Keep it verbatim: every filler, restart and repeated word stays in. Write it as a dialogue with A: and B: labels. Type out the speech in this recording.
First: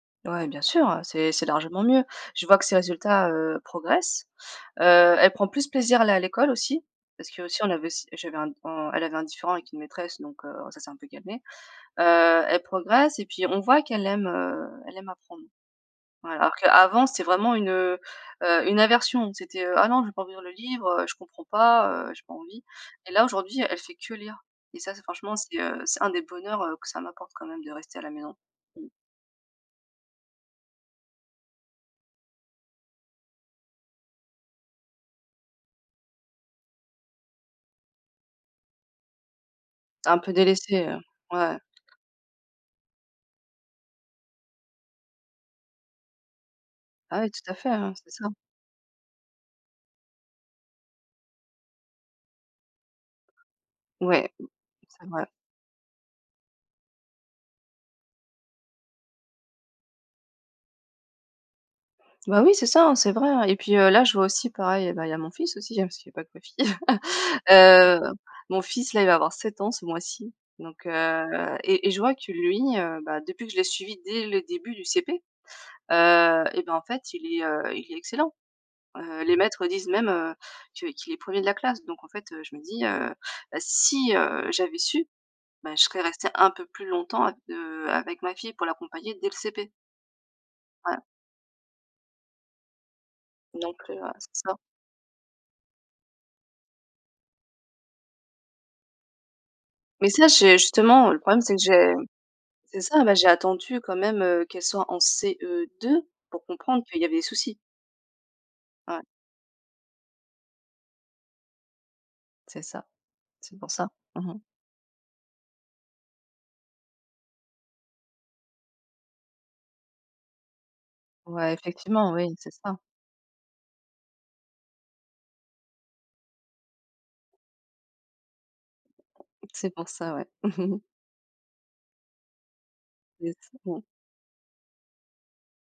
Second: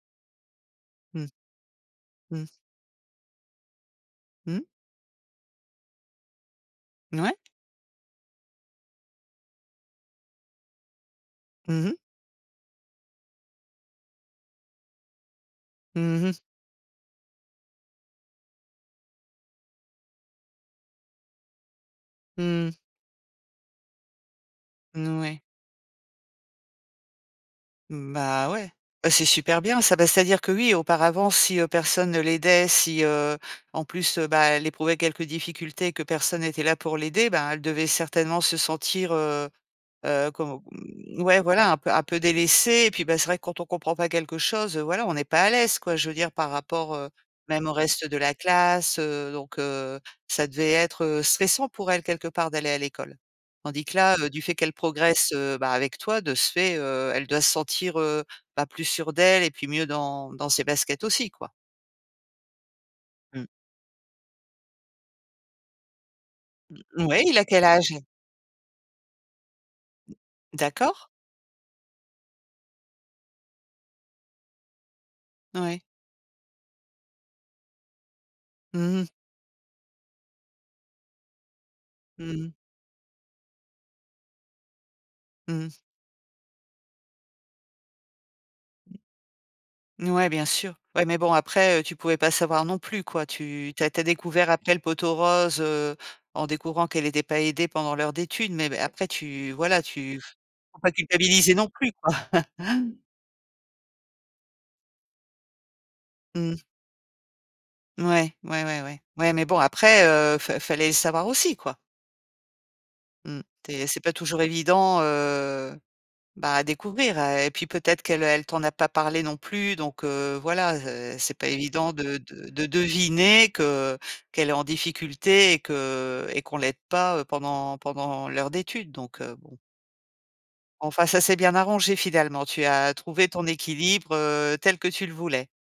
A: Ouais, bien sûr, heu,
B: Mmh.
A: c'est c'est largement mieux. Je
B: Mmh.
A: vois que ses résultats, heu, progressent,
B: Mmh.
A: heu, elle prend plus plaisir à aller à l'école aussi
B: N
A: parce
B: ouais.
A: qu'aussi on avait j'avais un on elle avait un différend avec une maîtresse, donc heu, ça s'est un peu calmé,
B: Mmh mh.
A: heu, elle progresse et puis on voit qu'elle aime, heu, elle aime apprendre.
B: Mmh
A: Ouais,
B: mh.
A: alors qu'avant c'était vraiment une, heu heu, une aversion, c'était, heu: «Ah non! Je veux pas ouvrir le livre, heu, je comprends pas, heu, j'ai pas envie!»
B: Mmh.
A: et là aujourd'hui elle fait que lire et ça c'est,
B: N
A: franchement,
B: oui.
A: c'est, heu, c'est un des bonheurs, heu, que ça m'apporte quand même de rester à la
B: Mmh,
A: maison,
B: bah, ouais,
A: mmh.
B: bah, c'est super bien ça. Bah, c'est-à-dire que oui, auparavant si, heu, personne ne l'aidait si, heu, en plus, heu, bah, elle éprouvait quelques difficultés que personne était là pour l'aider, ben, elle devait certainement se sentir, heu
A: Un
B: heu,
A: peu
B: com
A: délaissée, heu,
B: ouais,
A: ouais.
B: voilà, un peu un peu délaissé et puis, bah, c'est vrai quand on comprend pas quelque chose, heu, voilà, on n'est pas à l'aise quoi, je veux dire par rapport, heu,
A: Ah ouais, tout à
B: même
A: fait,
B: au
A: hein,
B: reste
A: c'était
B: de
A: ça.
B: la classe, heu, donc heu, ça devait être, heu, stressant pour elle, quelque part, d'aller à l'école tandis que là, heu,
A: Ouais,
B: du
A: mmh,
B: fait qu'elle
A: c'est vrai.
B: progresse, heu, bah, avec toi de ce fait, heu, elle doit se sentir, heu, bah, plus sûre d'elle et puis mieux dans dans ses baskets aussi, quoi.
A: Bah, oui, c'est ça, hein, c'est vrai, hein
B: Mmh.
A: et puis, heu, là je vois aussi pareil, heu, bah, il y a mon fils aussi parce qu'il y a pas que ma fille,
B: M mouais, il a quel âge?
A: heu, mon fils, là, il va avoir sept ans ce mois-ci, donc
B: D'accord.
A: heu et et je vois que lui, heu, bah, depuis que je l'ai suivi dès le début du CP,
B: Ouais.
A: heu et bah, en fait, il est, heu, il est excellent,
B: Mmh mh.
A: heu, les maîtres disent même, heu, que qu'il est premier de la classe donc en fait,
B: Mmh
A: heu,
B: mh.
A: je me dis, heu: «Bah si, heu, j'avais su,
B: Mmh.
A: bah je serais restée un peu plus longtemps av heu, avec ma fille pour l'accompagner dès le CP».
B: N ouais, bien sûr.
A: Ouais.
B: Ouais, mais bon après, heu, tu pouvais pas savoir non plus, quoi. Tu
A: Non
B: tu as
A: plus,
B: tu as
A: ouais, c'est
B: découvert
A: ça.
B: après le pot aux roses, heu, en découvrant qu'elle était pas aidée pendant l'heure d'études, mais m après, tu voila,
A: Mais
B: tu
A: ça j'ai
B: faut pas
A: justement le problème
B: culpabiliser
A: c'est que
B: non plus,
A: j'ai
B: quoi.
A: c'est ça, bah, j'ai attendu quand même, heu, qu'elle soit en CE2 pour
B: Mmh.
A: comprendre qu'il y avait des soucis.
B: Ouais, ouais, ouais,
A: Ouais.
B: ouais, ouais mais bon après, heu, fa fallait le savoir aussi, quoi.
A: C'est ça,
B: Mmh,
A: c'est pour
B: c'est
A: ça,
B: c'est pas
A: mmh mh.
B: toujours évident, heu, bah, à découvrir, heu et puis peut-être qu'elle elle t'en a pas parlé non plus, donc heu, voilà, heu, c'est pas
A: Ouais,
B: évident
A: effectivement,
B: de
A: oui,
B: de
A: c'est
B: de
A: ça.
B: deviner que qu'elle est en difficulté et que et qu'on l'aide pas, heu, pendant pendant l'heure d'études, donc heu, bon.
A: C'est pour ça, ouais.
B: Enfin, ça s'est bien arrangé finalement. Tu as trouvé ton
A: [unintelligible]
B: équilibre, heu, tel que tu le voulais.